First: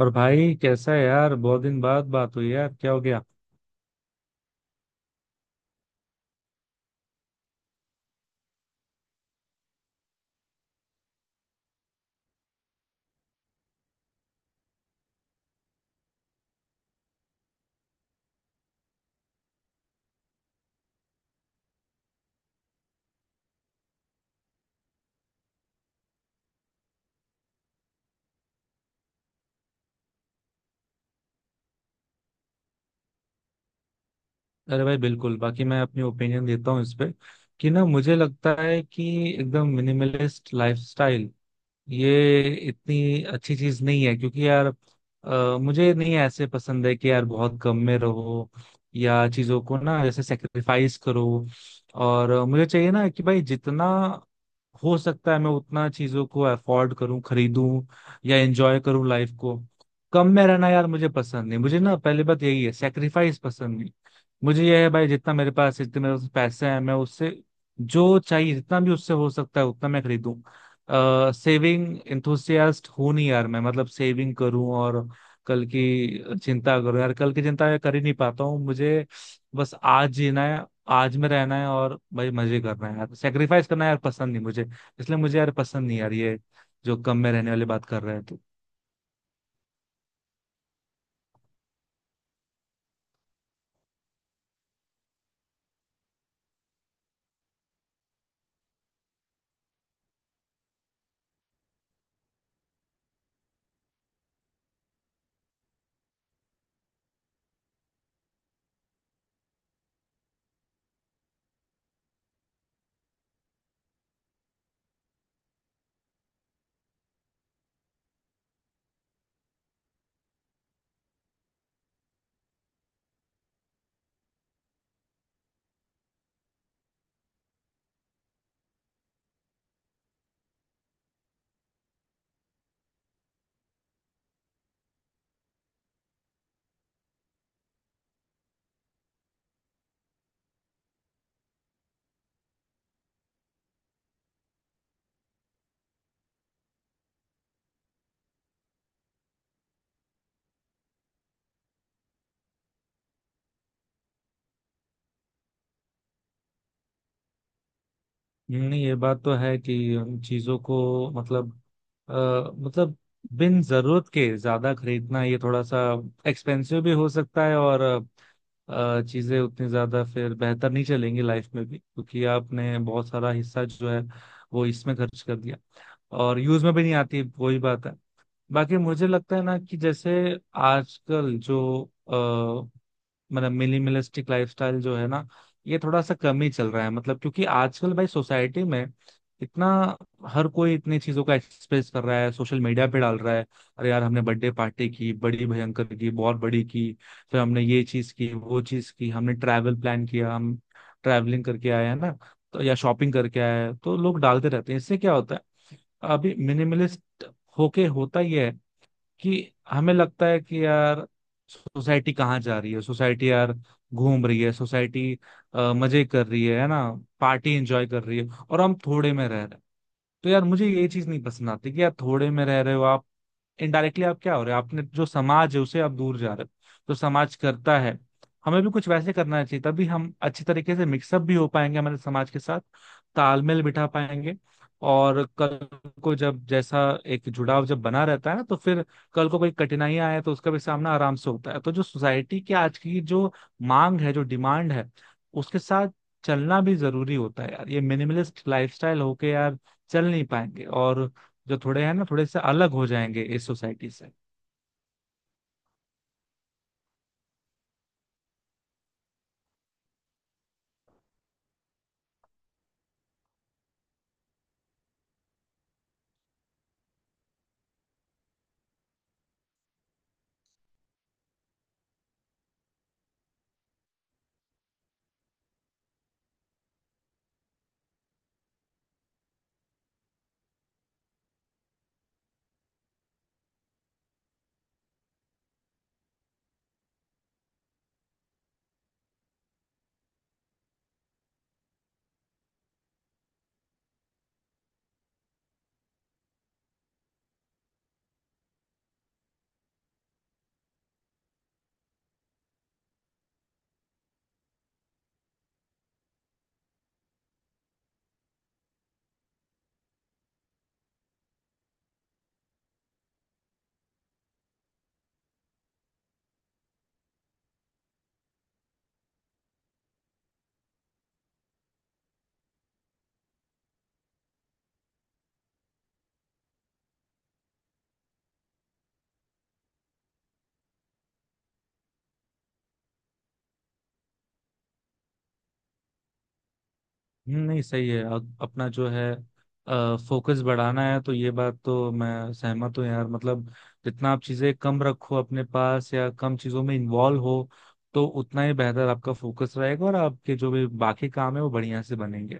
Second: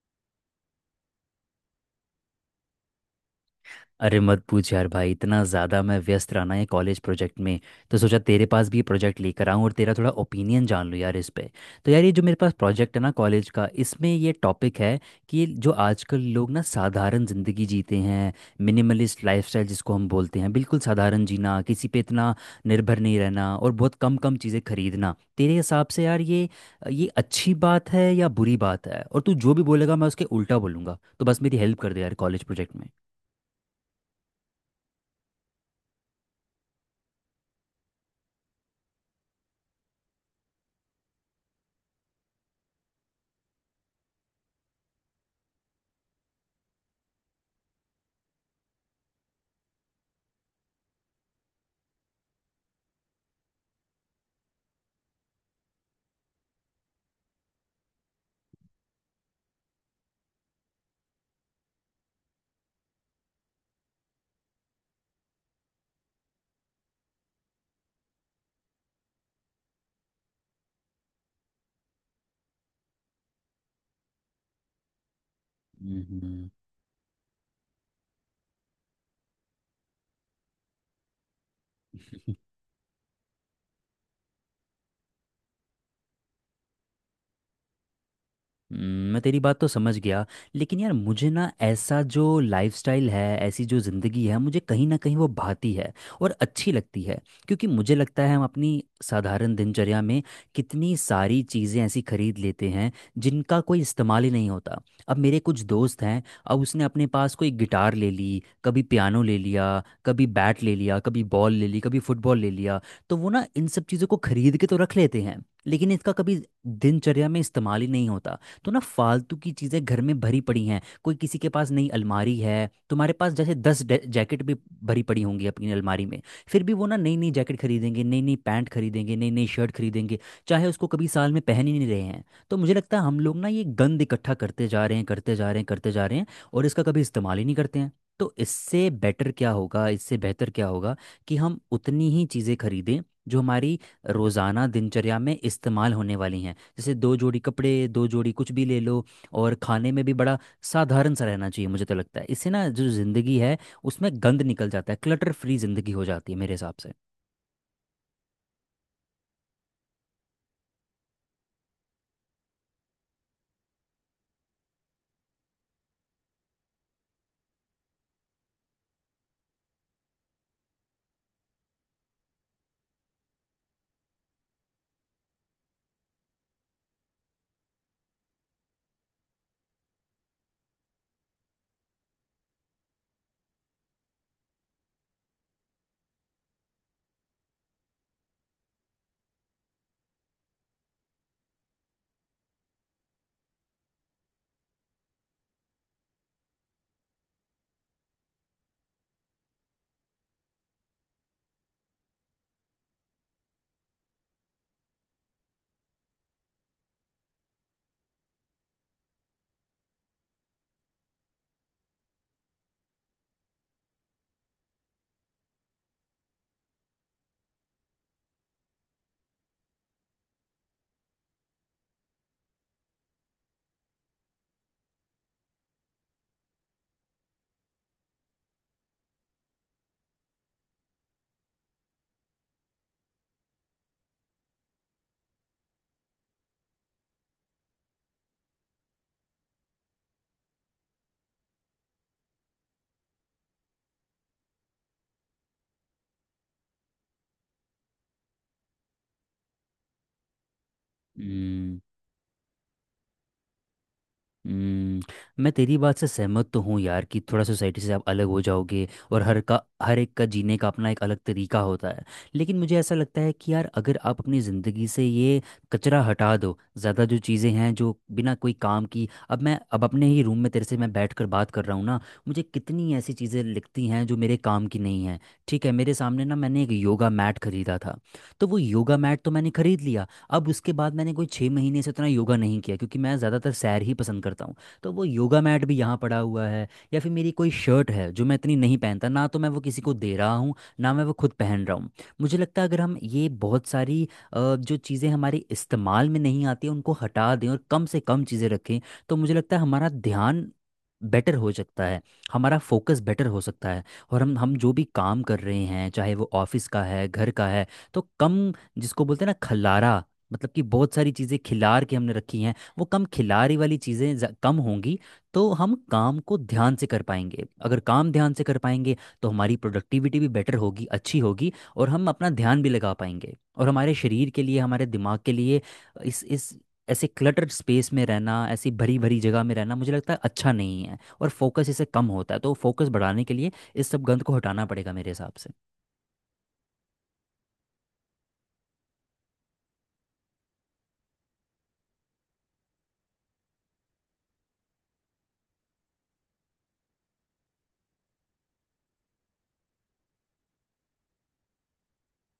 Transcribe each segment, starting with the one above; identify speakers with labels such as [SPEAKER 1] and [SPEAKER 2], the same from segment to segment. [SPEAKER 1] और भाई कैसा है यार? बहुत दिन बाद बात हुई यार, क्या हो गया?
[SPEAKER 2] अरे मत पूछ यार भाई। इतना ज़्यादा मैं व्यस्त रहा ना ये कॉलेज प्रोजेक्ट में। तो सोचा तेरे पास भी ये प्रोजेक्ट लेकर आऊँ और तेरा थोड़ा ओपिनियन जान लूँ यार इस पे। तो यार ये जो मेरे पास प्रोजेक्ट है ना कॉलेज का, इसमें ये टॉपिक है कि जो आजकल लोग ना साधारण ज़िंदगी जीते हैं। मिनिमलिस्ट लाइफस्टाइल जिसको हम बोलते हैं, बिल्कुल साधारण जीना, किसी पे इतना निर्भर नहीं रहना, और बहुत कम कम चीज़ें खरीदना। तेरे हिसाब से यार ये अच्छी बात है या बुरी बात है? और तू जो भी बोलेगा मैं उसके उल्टा बोलूँगा, तो बस मेरी हेल्प कर दे यार कॉलेज प्रोजेक्ट में।
[SPEAKER 1] अरे भाई बिल्कुल, बाकी मैं अपनी ओपिनियन देता हूँ इस पे कि ना, मुझे लगता है कि एकदम मिनिमलिस्ट लाइफस्टाइल ये इतनी अच्छी चीज नहीं है, क्योंकि यार मुझे नहीं ऐसे पसंद है कि यार बहुत गम में रहो या चीजों को ना जैसे सेक्रीफाइस करो। और मुझे चाहिए ना कि भाई जितना हो सकता है मैं उतना चीजों को अफोर्ड करूं, खरीदूं या एंजॉय करूं लाइफ को। कम में रहना यार मुझे पसंद नहीं। मुझे ना पहली बात यही है, सेक्रीफाइस पसंद नहीं। मुझे यह है भाई, जितना मेरे पास जितने मेरे पास पैसे हैं, मैं उससे जो चाहिए जितना भी उससे हो सकता है उतना मैं खरीदूं। सेविंग इंथुसियास्ट हूं नहीं यार मैं, मतलब सेविंग करूं और कल की
[SPEAKER 2] हम्म
[SPEAKER 1] चिंता करूं? यार कल की चिंता मैं कर ही नहीं पाता हूँ। मुझे बस आज जीना है, आज में रहना है, और भाई मजे करना है यार। सेक्रीफाइस करना यार पसंद नहीं मुझे। इसलिए मुझे यार पसंद नहीं यार ये जो कम में रहने वाली बात कर रहे हैं तो।
[SPEAKER 2] मैं तेरी बात तो समझ गया। लेकिन यार मुझे ना ऐसा जो लाइफस्टाइल है, ऐसी जो ज़िंदगी है, मुझे कहीं ना कहीं वो भाती है और अच्छी लगती है। क्योंकि मुझे लगता है हम अपनी साधारण दिनचर्या में कितनी सारी चीज़ें ऐसी खरीद लेते हैं जिनका कोई इस्तेमाल ही नहीं होता। अब मेरे कुछ दोस्त हैं, अब उसने अपने पास कोई गिटार ले ली, कभी पियानो ले लिया, कभी बैट ले लिया, कभी बॉल ले ली, कभी फुटबॉल ले लिया। तो वो ना इन सब चीज़ों को खरीद के तो रख लेते हैं लेकिन इसका कभी दिनचर्या में इस्तेमाल ही नहीं होता। तो ना फालतू की चीज़ें घर में भरी पड़ी हैं, कोई किसी के पास नई अलमारी है, तुम्हारे पास जैसे 10 जैकेट भी भरी पड़ी होंगी अपनी अलमारी में। फिर भी वो ना नई नई जैकेट खरीदेंगे, नई नई पैंट खरीदेंगे, नई नई शर्ट खरीदेंगे, चाहे उसको कभी साल में पहन ही नहीं रहे हैं। तो मुझे लगता है हम लोग ना ये गंद इकट्ठा करते जा रहे हैं करते जा रहे हैं करते जा रहे हैं, और इसका कभी इस्तेमाल ही नहीं करते हैं। तो इससे बेटर क्या होगा, इससे बेहतर क्या होगा कि हम उतनी ही चीज़ें खरीदें जो हमारी रोज़ाना दिनचर्या में इस्तेमाल होने वाली हैं? जैसे दो जोड़ी कपड़े, दो जोड़ी कुछ भी ले लो। और खाने में भी बड़ा साधारण सा रहना चाहिए। मुझे तो लगता है इससे ना जो ज़िंदगी है उसमें गंद निकल जाता है, क्लटर फ्री ज़िंदगी हो जाती है मेरे हिसाब से।
[SPEAKER 1] नहीं, ये बात तो है कि उन चीजों को, मतलब अ, मतलब बिन जरूरत के ज्यादा खरीदना ये थोड़ा सा एक्सपेंसिव भी हो सकता है, और चीजें उतनी ज्यादा फिर बेहतर नहीं चलेंगी लाइफ में भी, क्योंकि आपने बहुत सारा हिस्सा जो है वो इसमें खर्च कर दिया और यूज में भी नहीं आती, वही बात है। बाकी मुझे लगता है ना कि जैसे आजकल जो, मतलब मिनिमलिस्टिक लाइफस्टाइल जो है ना, ये थोड़ा सा कम ही चल रहा है, मतलब क्योंकि आजकल भाई सोसाइटी में इतना हर कोई इतनी चीजों का एक्सप्रेस कर रहा है, सोशल मीडिया पे डाल रहा है। अरे यार हमने बर्थडे पार्टी की बड़ी भयंकर की, बहुत बड़ी की, फिर हमने ये चीज की वो चीज की, हमने ट्रैवल प्लान किया, हम ट्रैवलिंग करके आए हैं ना, तो या शॉपिंग करके आए हैं, तो लोग डालते रहते हैं। इससे क्या होता है, अभी मिनिमलिस्ट होके होता ही है कि हमें लगता है कि यार सोसाइटी कहाँ जा रही है? सोसाइटी यार घूम रही है, सोसाइटी मजे कर रही है ना, पार्टी एंजॉय कर रही है, और हम थोड़े में रह रहे हैं। तो यार मुझे ये चीज नहीं पसंद आती कि यार थोड़े में रह रहे हो आप, इनडायरेक्टली आप क्या हो रहे हो, आपने जो समाज है उसे आप दूर जा रहे हो। तो समाज करता है, हमें भी कुछ वैसे करना चाहिए, तभी हम अच्छी तरीके से मिक्सअप भी हो पाएंगे हमारे समाज के साथ, तालमेल बिठा पाएंगे। और कल को जब जैसा एक जुड़ाव जब बना रहता है ना, तो फिर कल को कोई कठिनाई आए तो उसका भी सामना आराम से होता है। तो जो सोसाइटी की आज की जो मांग है, जो डिमांड है, उसके साथ चलना भी जरूरी होता है यार। ये मिनिमलिस्ट लाइफस्टाइल होके यार चल नहीं पाएंगे, और जो
[SPEAKER 2] हम्म
[SPEAKER 1] थोड़े हैं ना थोड़े से अलग हो जाएंगे इस सोसाइटी से।
[SPEAKER 2] हम्म, मैं तेरी बात से सहमत तो हूँ यार कि थोड़ा सोसाइटी से आप अलग हो जाओगे, और हर एक का जीने का अपना एक अलग तरीका होता है। लेकिन मुझे ऐसा लगता है कि यार अगर आप अपनी ज़िंदगी से ये कचरा हटा दो, ज़्यादा जो चीज़ें हैं जो बिना कोई काम की। अब मैं अब अपने ही रूम में तेरे से मैं बैठ कर बात कर रहा हूँ ना, मुझे कितनी ऐसी चीज़ें लिखती हैं जो मेरे काम की नहीं हैं। ठीक है, मेरे सामने ना मैंने एक योगा मैट खरीदा था, तो वो योगा मैट तो मैंने खरीद लिया। अब उसके बाद मैंने कोई 6 महीने से उतना योगा नहीं किया क्योंकि मैं ज़्यादातर सैर ही पसंद करता हूँ। तो वो योगा मैट भी यहाँ पड़ा हुआ है। या फिर मेरी कोई शर्ट है जो मैं इतनी नहीं पहनता ना, तो मैं वो किसी को दे रहा हूँ ना मैं वो खुद पहन रहा हूँ। मुझे लगता है अगर हम ये बहुत सारी जो चीज़ें हमारे इस्तेमाल में नहीं आती उनको हटा दें और कम से कम चीज़ें रखें, तो मुझे लगता है हमारा ध्यान बेटर हो सकता है, हमारा फोकस बेटर हो सकता है। और हम जो भी काम कर रहे हैं चाहे वो ऑफिस का है, घर का है, तो कम, जिसको बोलते हैं ना खल्लारा, मतलब कि बहुत सारी चीज़ें खिलार के हमने रखी हैं, वो कम खिलारी वाली चीज़ें कम होंगी। तो हम काम को ध्यान से कर पाएंगे, अगर काम ध्यान से कर पाएंगे तो हमारी प्रोडक्टिविटी भी बेटर होगी, अच्छी होगी, और हम अपना ध्यान भी लगा पाएंगे। और हमारे शरीर के लिए, हमारे दिमाग के लिए इस ऐसे क्लटर्ड स्पेस में रहना, ऐसी भरी भरी जगह में रहना मुझे लगता है अच्छा नहीं है, और फोकस इससे कम होता है। तो फोकस बढ़ाने के लिए इस सब गंद को हटाना पड़ेगा मेरे हिसाब से।
[SPEAKER 1] नहीं सही है। अपना जो है फोकस बढ़ाना है, तो ये बात तो मैं सहमत हूँ यार। मतलब जितना आप चीजें कम रखो अपने पास, या कम चीजों में इन्वॉल्व हो, तो उतना ही बेहतर आपका फोकस रहेगा और आपके जो भी बाकी काम है वो बढ़िया से बनेंगे।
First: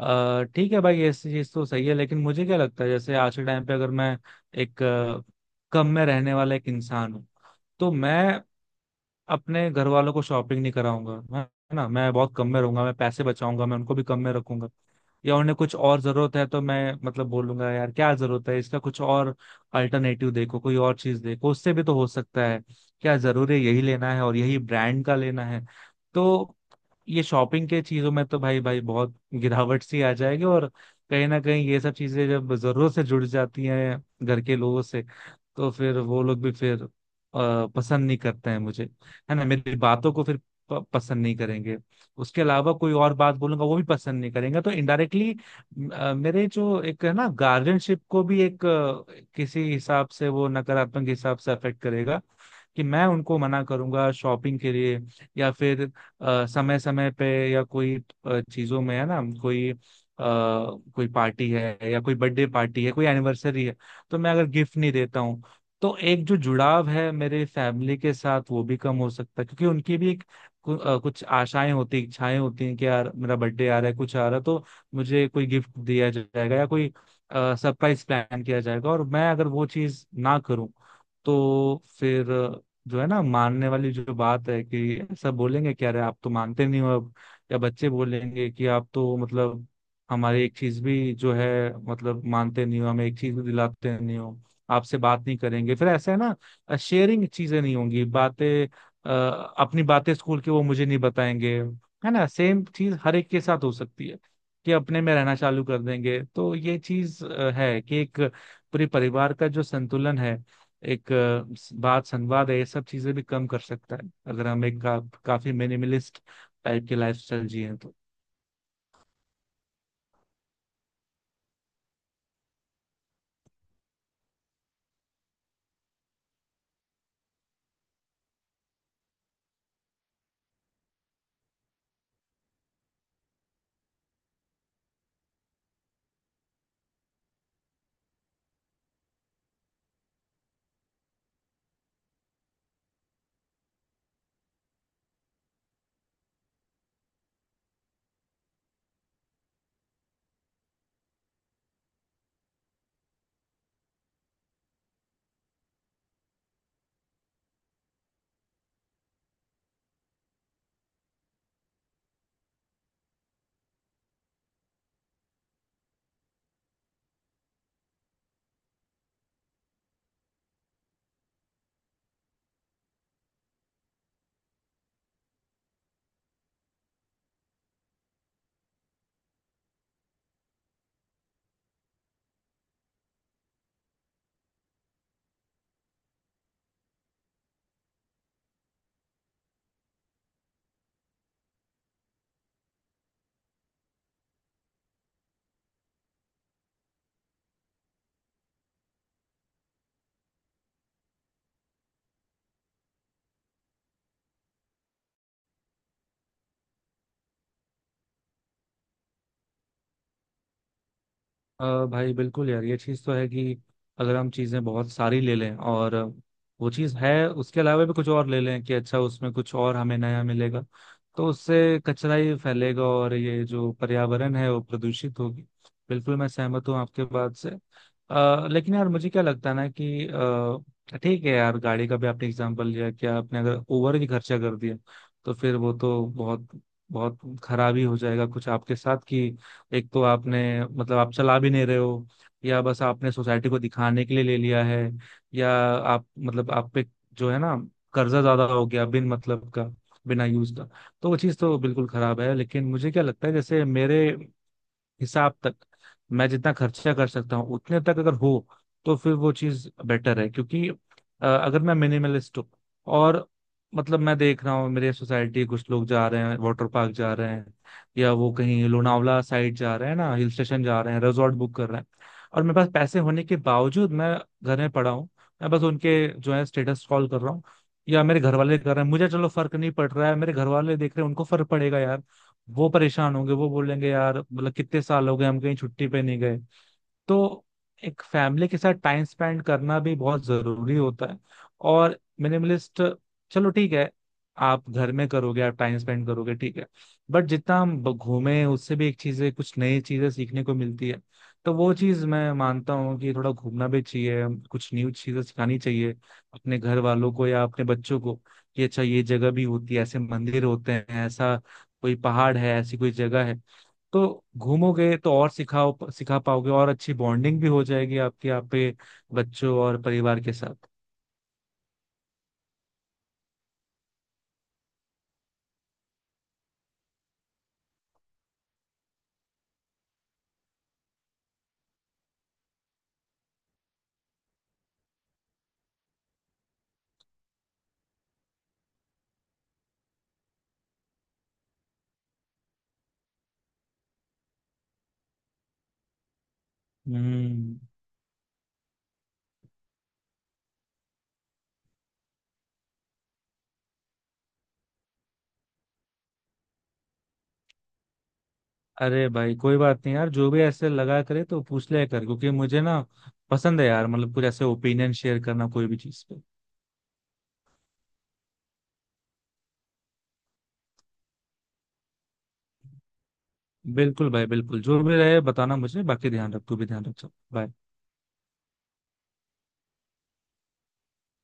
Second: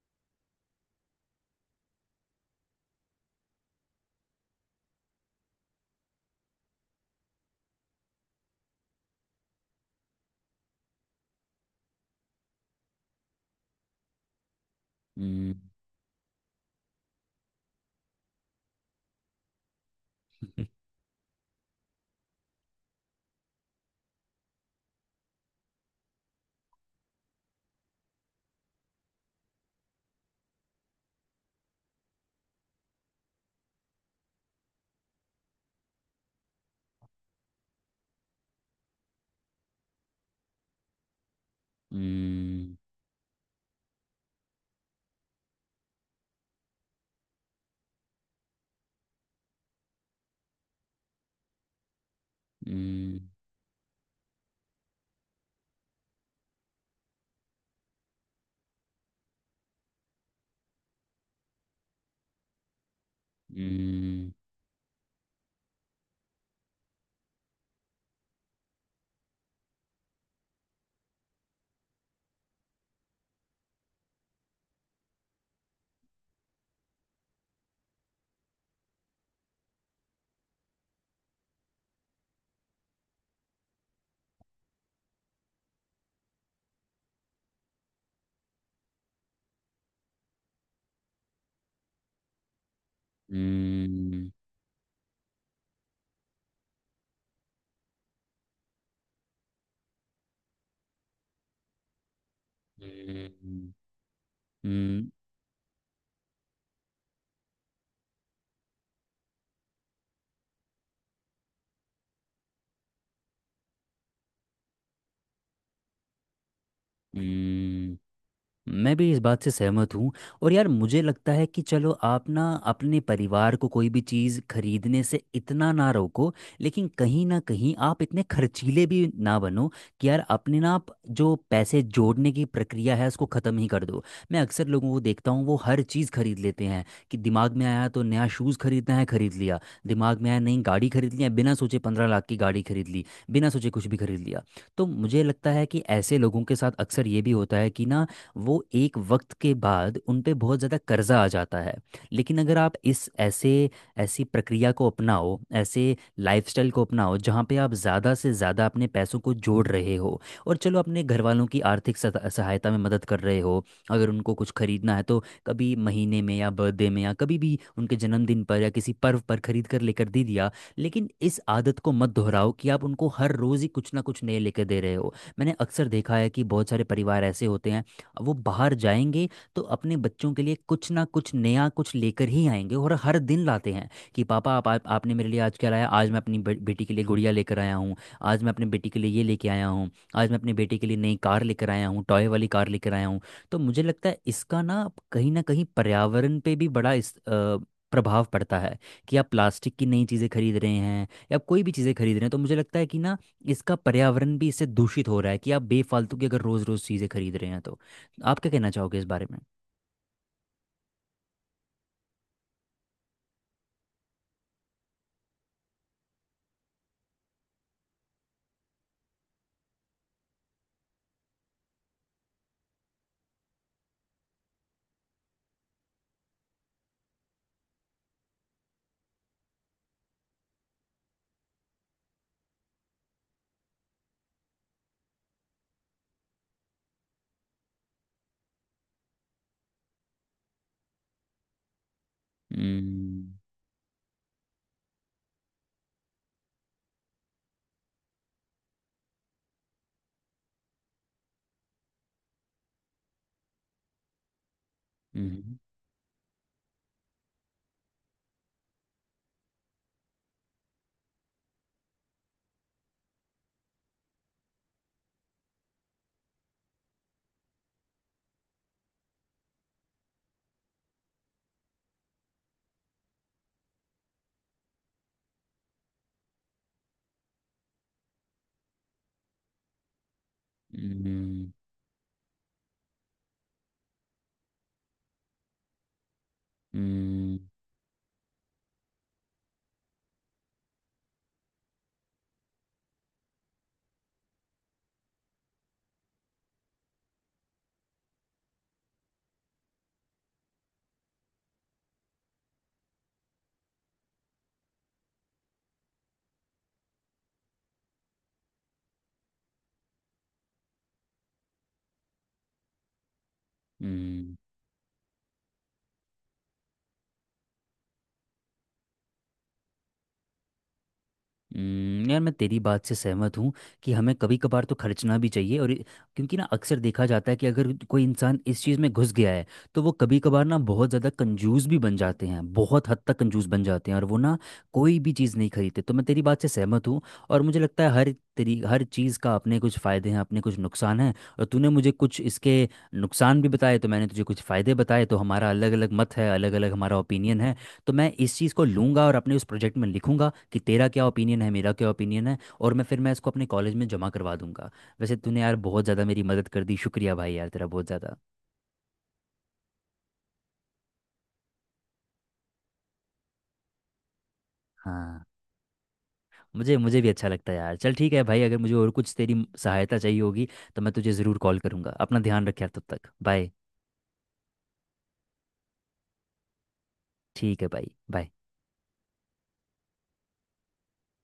[SPEAKER 1] ठीक है भाई, ऐसी चीज तो सही है, लेकिन मुझे क्या लगता है, जैसे आज के टाइम पे अगर मैं एक कम में रहने वाला एक इंसान हूँ, तो मैं अपने घर वालों को शॉपिंग नहीं कराऊंगा, है ना, मैं बहुत कम में रहूंगा, मैं पैसे बचाऊंगा, मैं उनको भी कम में रखूंगा। या
[SPEAKER 2] हम्म
[SPEAKER 1] उन्हें कुछ और जरूरत है तो मैं मतलब बोलूंगा यार क्या जरूरत है, इसका कुछ और अल्टरनेटिव देखो, कोई और चीज देखो, उससे भी तो हो सकता है, क्या जरूरी है यही लेना है और यही ब्रांड का लेना है। तो ये शॉपिंग के चीजों में तो भाई भाई बहुत गिरावट सी आ जाएगी। और कहीं ना कहीं ये सब चीजें जब जरूरत से जुड़ जाती हैं घर के लोगों से, तो फिर वो लोग भी फिर पसंद नहीं करते हैं मुझे, है ना, मेरी बातों को फिर पसंद नहीं करेंगे। उसके अलावा
[SPEAKER 2] हम्म
[SPEAKER 1] कोई और बात बोलूंगा वो भी पसंद नहीं करेंगे। तो इनडायरेक्टली मेरे जो एक है ना गार्जियनशिप को भी एक किसी हिसाब से, वो नकारात्मक हिसाब से अफेक्ट करेगा कि मैं
[SPEAKER 2] हम्म हम्म,
[SPEAKER 1] उनको मना करूंगा शॉपिंग के लिए। या फिर समय समय पे या कोई चीजों में है ना, कोई कोई पार्टी है या कोई बर्थडे पार्टी है, कोई एनिवर्सरी है, तो
[SPEAKER 2] हम्म।
[SPEAKER 1] मैं अगर गिफ्ट नहीं देता हूँ, तो एक जो जुड़ाव है मेरे फैमिली के साथ वो भी कम हो सकता है, क्योंकि उनकी भी एक कुछ आशाएं होती, इच्छाएं होती हैं कि यार मेरा बर्थडे आ रहा है, कुछ आ रहा है तो मुझे कोई गिफ्ट दिया जाएगा या कोई सरप्राइज प्लान किया जाएगा, और मैं अगर वो चीज ना करूं, तो फिर जो है ना मानने वाली जो बात है, कि ऐसा बोलेंगे क्या रे आप तो मानते नहीं हो अब, या बच्चे बोलेंगे कि आप तो मतलब हमारी एक चीज भी जो है मतलब मानते नहीं हो, हमें एक चीज भी दिलाते नहीं
[SPEAKER 2] हुआ हुआ
[SPEAKER 1] हो, आपसे बात नहीं करेंगे फिर, ऐसा है ना। शेयरिंग चीजें नहीं होंगी, बातें अ, अपनी बातें स्कूल की वो मुझे नहीं बताएंगे, है ना। सेम चीज हर
[SPEAKER 2] हुआ
[SPEAKER 1] एक के साथ हो सकती है कि
[SPEAKER 2] हुआ
[SPEAKER 1] अपने में रहना चालू कर देंगे। तो ये चीज है कि एक पूरे परिवार का जो संतुलन है, एक बात संवाद है, ये सब चीजें भी कम कर सकता है अगर हम एक काफी मिनिमलिस्ट टाइप की लाइफस्टाइल जिए तो।
[SPEAKER 2] हुआ। मैं भी इस बात से सहमत हूँ। और यार मुझे लगता है कि चलो आप ना अपने परिवार को कोई भी चीज़ खरीदने से इतना ना रोको, लेकिन कहीं ना कहीं आप इतने खर्चीले भी ना बनो कि यार अपने ना आप जो पैसे जोड़ने की प्रक्रिया है उसको ख़त्म ही कर दो। मैं अक्सर लोगों को देखता हूँ, वो हर चीज़ खरीद लेते हैं। कि दिमाग में आया तो नया शूज़ खरीदना है, खरीद लिया। दिमाग में आया नई गाड़ी खरीद लिया, बिना सोचे 15 लाख की गाड़ी खरीद ली, बिना सोचे कुछ भी खरीद लिया। तो मुझे लगता है कि ऐसे लोगों के साथ अक्सर ये भी होता है कि ना वो एक वक्त के बाद उन पे बहुत ज़्यादा कर्जा आ जाता है। लेकिन अगर आप इस ऐसे ऐसी प्रक्रिया को अपनाओ, ऐसे लाइफस्टाइल को अपनाओ जहाँ पे आप ज़्यादा से ज़्यादा अपने पैसों को जोड़ रहे हो, और चलो अपने घर वालों की आर्थिक सहायता में मदद कर रहे हो। अगर उनको कुछ खरीदना है तो कभी महीने में या बर्थडे में या कभी भी उनके जन्मदिन पर या किसी पर्व पर खरीद कर लेकर दे दिया, लेकिन इस आदत को मत दोहराओ कि आप उनको हर रोज़ ही कुछ ना कुछ नए लेकर दे रहे हो। मैंने अक्सर देखा है कि बहुत सारे परिवार ऐसे होते हैं, वो बाहर जाएंगे तो अपने बच्चों के लिए कुछ ना कुछ नया कुछ लेकर ही आएंगे, और हर दिन लाते हैं कि पापा आप आपने मेरे लिए आज क्या लाया। आज मैं अपनी बेटी के लिए गुड़िया लेकर आया हूँ। आज मैं अपने बेटी के लिए ये लेके आया हूँ। आज मैं अपने बेटे के लिए नई कार लेकर आया हूँ, टॉय वाली कार लेकर आया हूँ। तो मुझे लगता है इसका ना कहीं पर्यावरण पे भी बड़ा प्रभाव पड़ता है कि आप प्लास्टिक की नई चीज़ें खरीद रहे हैं या कोई भी चीज़ें खरीद रहे हैं, तो मुझे लगता है कि ना इसका पर्यावरण भी इससे दूषित हो रहा है कि आप बेफालतू की अगर रोज़ रोज़ चीज़ें खरीद रहे हैं तो। आप क्या कहना चाहोगे इस बारे में?
[SPEAKER 1] अ, भाई बिल्कुल यार, ये चीज़ तो है कि अगर हम चीज़ें बहुत सारी ले लें, और वो चीज़ है उसके अलावा भी कुछ और ले लें कि अच्छा उसमें कुछ और हमें नया मिलेगा, तो उससे कचरा ही फैलेगा और ये जो पर्यावरण है वो प्रदूषित होगी। बिल्कुल मैं सहमत हूँ आपके बात से। लेकिन यार मुझे क्या लगता है ना कि ठीक है यार, गाड़ी का भी आपने एग्जाम्पल लिया कि आपने अगर ओवर ही खर्चा कर दिया, तो फिर वो तो बहुत बहुत खराब ही हो जाएगा कुछ आपके साथ की, एक तो आपने मतलब आप चला भी नहीं रहे हो, या बस आपने
[SPEAKER 2] हम्म
[SPEAKER 1] सोसाइटी को दिखाने के लिए ले लिया है, या आप मतलब आप पे जो है ना कर्जा ज्यादा हो गया बिन मतलब का, बिना यूज का, तो वो चीज़ तो बिल्कुल खराब है। लेकिन मुझे क्या लगता है जैसे मेरे हिसाब तक
[SPEAKER 2] हम्म
[SPEAKER 1] मैं जितना खर्चा कर सकता हूँ उतने तक अगर हो, तो फिर वो चीज बेटर है। क्योंकि अगर मैं मिनिमलिस्ट हूँ और मतलब मैं देख रहा हूँ मेरे सोसाइटी कुछ लोग जा रहे हैं, वाटर पार्क जा रहे हैं, या वो कहीं लोनावला साइड जा रहे हैं ना, हिल स्टेशन जा रहे हैं, रिजॉर्ट बुक कर रहे हैं, और मेरे पास पैसे होने के बावजूद मैं घर में पड़ा हूँ, मैं बस उनके जो है स्टेटस स्क्रॉल कर रहा हूँ, या मेरे घर वाले कर रहे हैं, मुझे चलो फर्क नहीं पड़ रहा है, मेरे घर वाले देख
[SPEAKER 2] हम्म
[SPEAKER 1] रहे हैं, उनको फर्क
[SPEAKER 2] हम्म
[SPEAKER 1] पड़ेगा यार। वो परेशान होंगे, वो बोलेंगे यार, मतलब कितने साल हो गए हम कहीं छुट्टी पे नहीं गए।
[SPEAKER 2] हम्म,
[SPEAKER 1] तो एक फैमिली के साथ टाइम स्पेंड करना भी बहुत जरूरी होता है। और मिनिमलिस्ट, चलो ठीक है, आप घर में करोगे, आप टाइम स्पेंड करोगे, ठीक है, बट जितना हम घूमे उससे भी एक चीजें, कुछ नई चीजें सीखने को मिलती है। तो वो चीज मैं मानता हूँ कि थोड़ा घूमना भी चाहिए, कुछ न्यू चीजें सिखानी चाहिए अपने घर वालों को या अपने बच्चों को, कि अच्छा ये जगह भी होती है, ऐसे मंदिर होते हैं, ऐसा कोई पहाड़ है, ऐसी कोई जगह है। तो
[SPEAKER 2] हम्म,
[SPEAKER 1] घूमोगे तो और सिखाओ, सिखा पाओगे, और अच्छी बॉन्डिंग भी हो जाएगी आपकी, आप पे बच्चों और परिवार के साथ।
[SPEAKER 2] यार मैं तेरी बात से सहमत हूँ कि हमें कभी कभार तो खर्चना भी चाहिए और क्योंकि ना अक्सर देखा जाता है कि अगर कोई इंसान इस चीज़ में घुस गया है तो वो कभी कभार ना बहुत ज़्यादा कंजूस भी बन जाते हैं, बहुत हद तक कंजूस बन जाते हैं, और वो ना कोई भी चीज़ नहीं खरीदते। तो मैं तेरी बात से सहमत हूँ। और मुझे लगता है हर चीज़ का अपने कुछ फ़ायदे हैं, अपने कुछ नुकसान हैं, और तूने मुझे कुछ इसके नुकसान भी बताए, तो मैंने तुझे कुछ फ़ायदे बताए, तो हमारा अलग अलग मत है, अलग अलग हमारा ओपिनियन है।
[SPEAKER 1] हम्म।
[SPEAKER 2] तो मैं इस चीज़ को लूंगा और अपने उस प्रोजेक्ट में लिखूंगा कि तेरा क्या ओपिनियन है, मेरा क्या ओपिनियन है, और मैं फिर मैं इसको अपने कॉलेज में जमा करवा दूंगा। वैसे तूने यार बहुत ज़्यादा मेरी मदद कर दी, शुक्रिया भाई यार तेरा, बहुत ज़्यादा।
[SPEAKER 1] अरे भाई कोई बात नहीं यार, जो भी ऐसे लगा करे तो पूछ लिया कर, क्योंकि मुझे ना पसंद है यार, मतलब कुछ ऐसे ओपिनियन शेयर
[SPEAKER 2] हाँ,
[SPEAKER 1] करना कोई भी चीज पे।
[SPEAKER 2] मुझे मुझे भी अच्छा लगता है यार। चल ठीक है भाई, अगर मुझे और कुछ तेरी सहायता चाहिए होगी तो मैं तुझे ज़रूर कॉल करूंगा। अपना ध्यान रख यार, तब तक बाय।
[SPEAKER 1] बिल्कुल भाई, बिल्कुल, जो भी रहे बताना मुझे, बाकी ध्यान रख, तू भी ध्यान रख, चल बाय।
[SPEAKER 2] ठीक है भाई, बाय।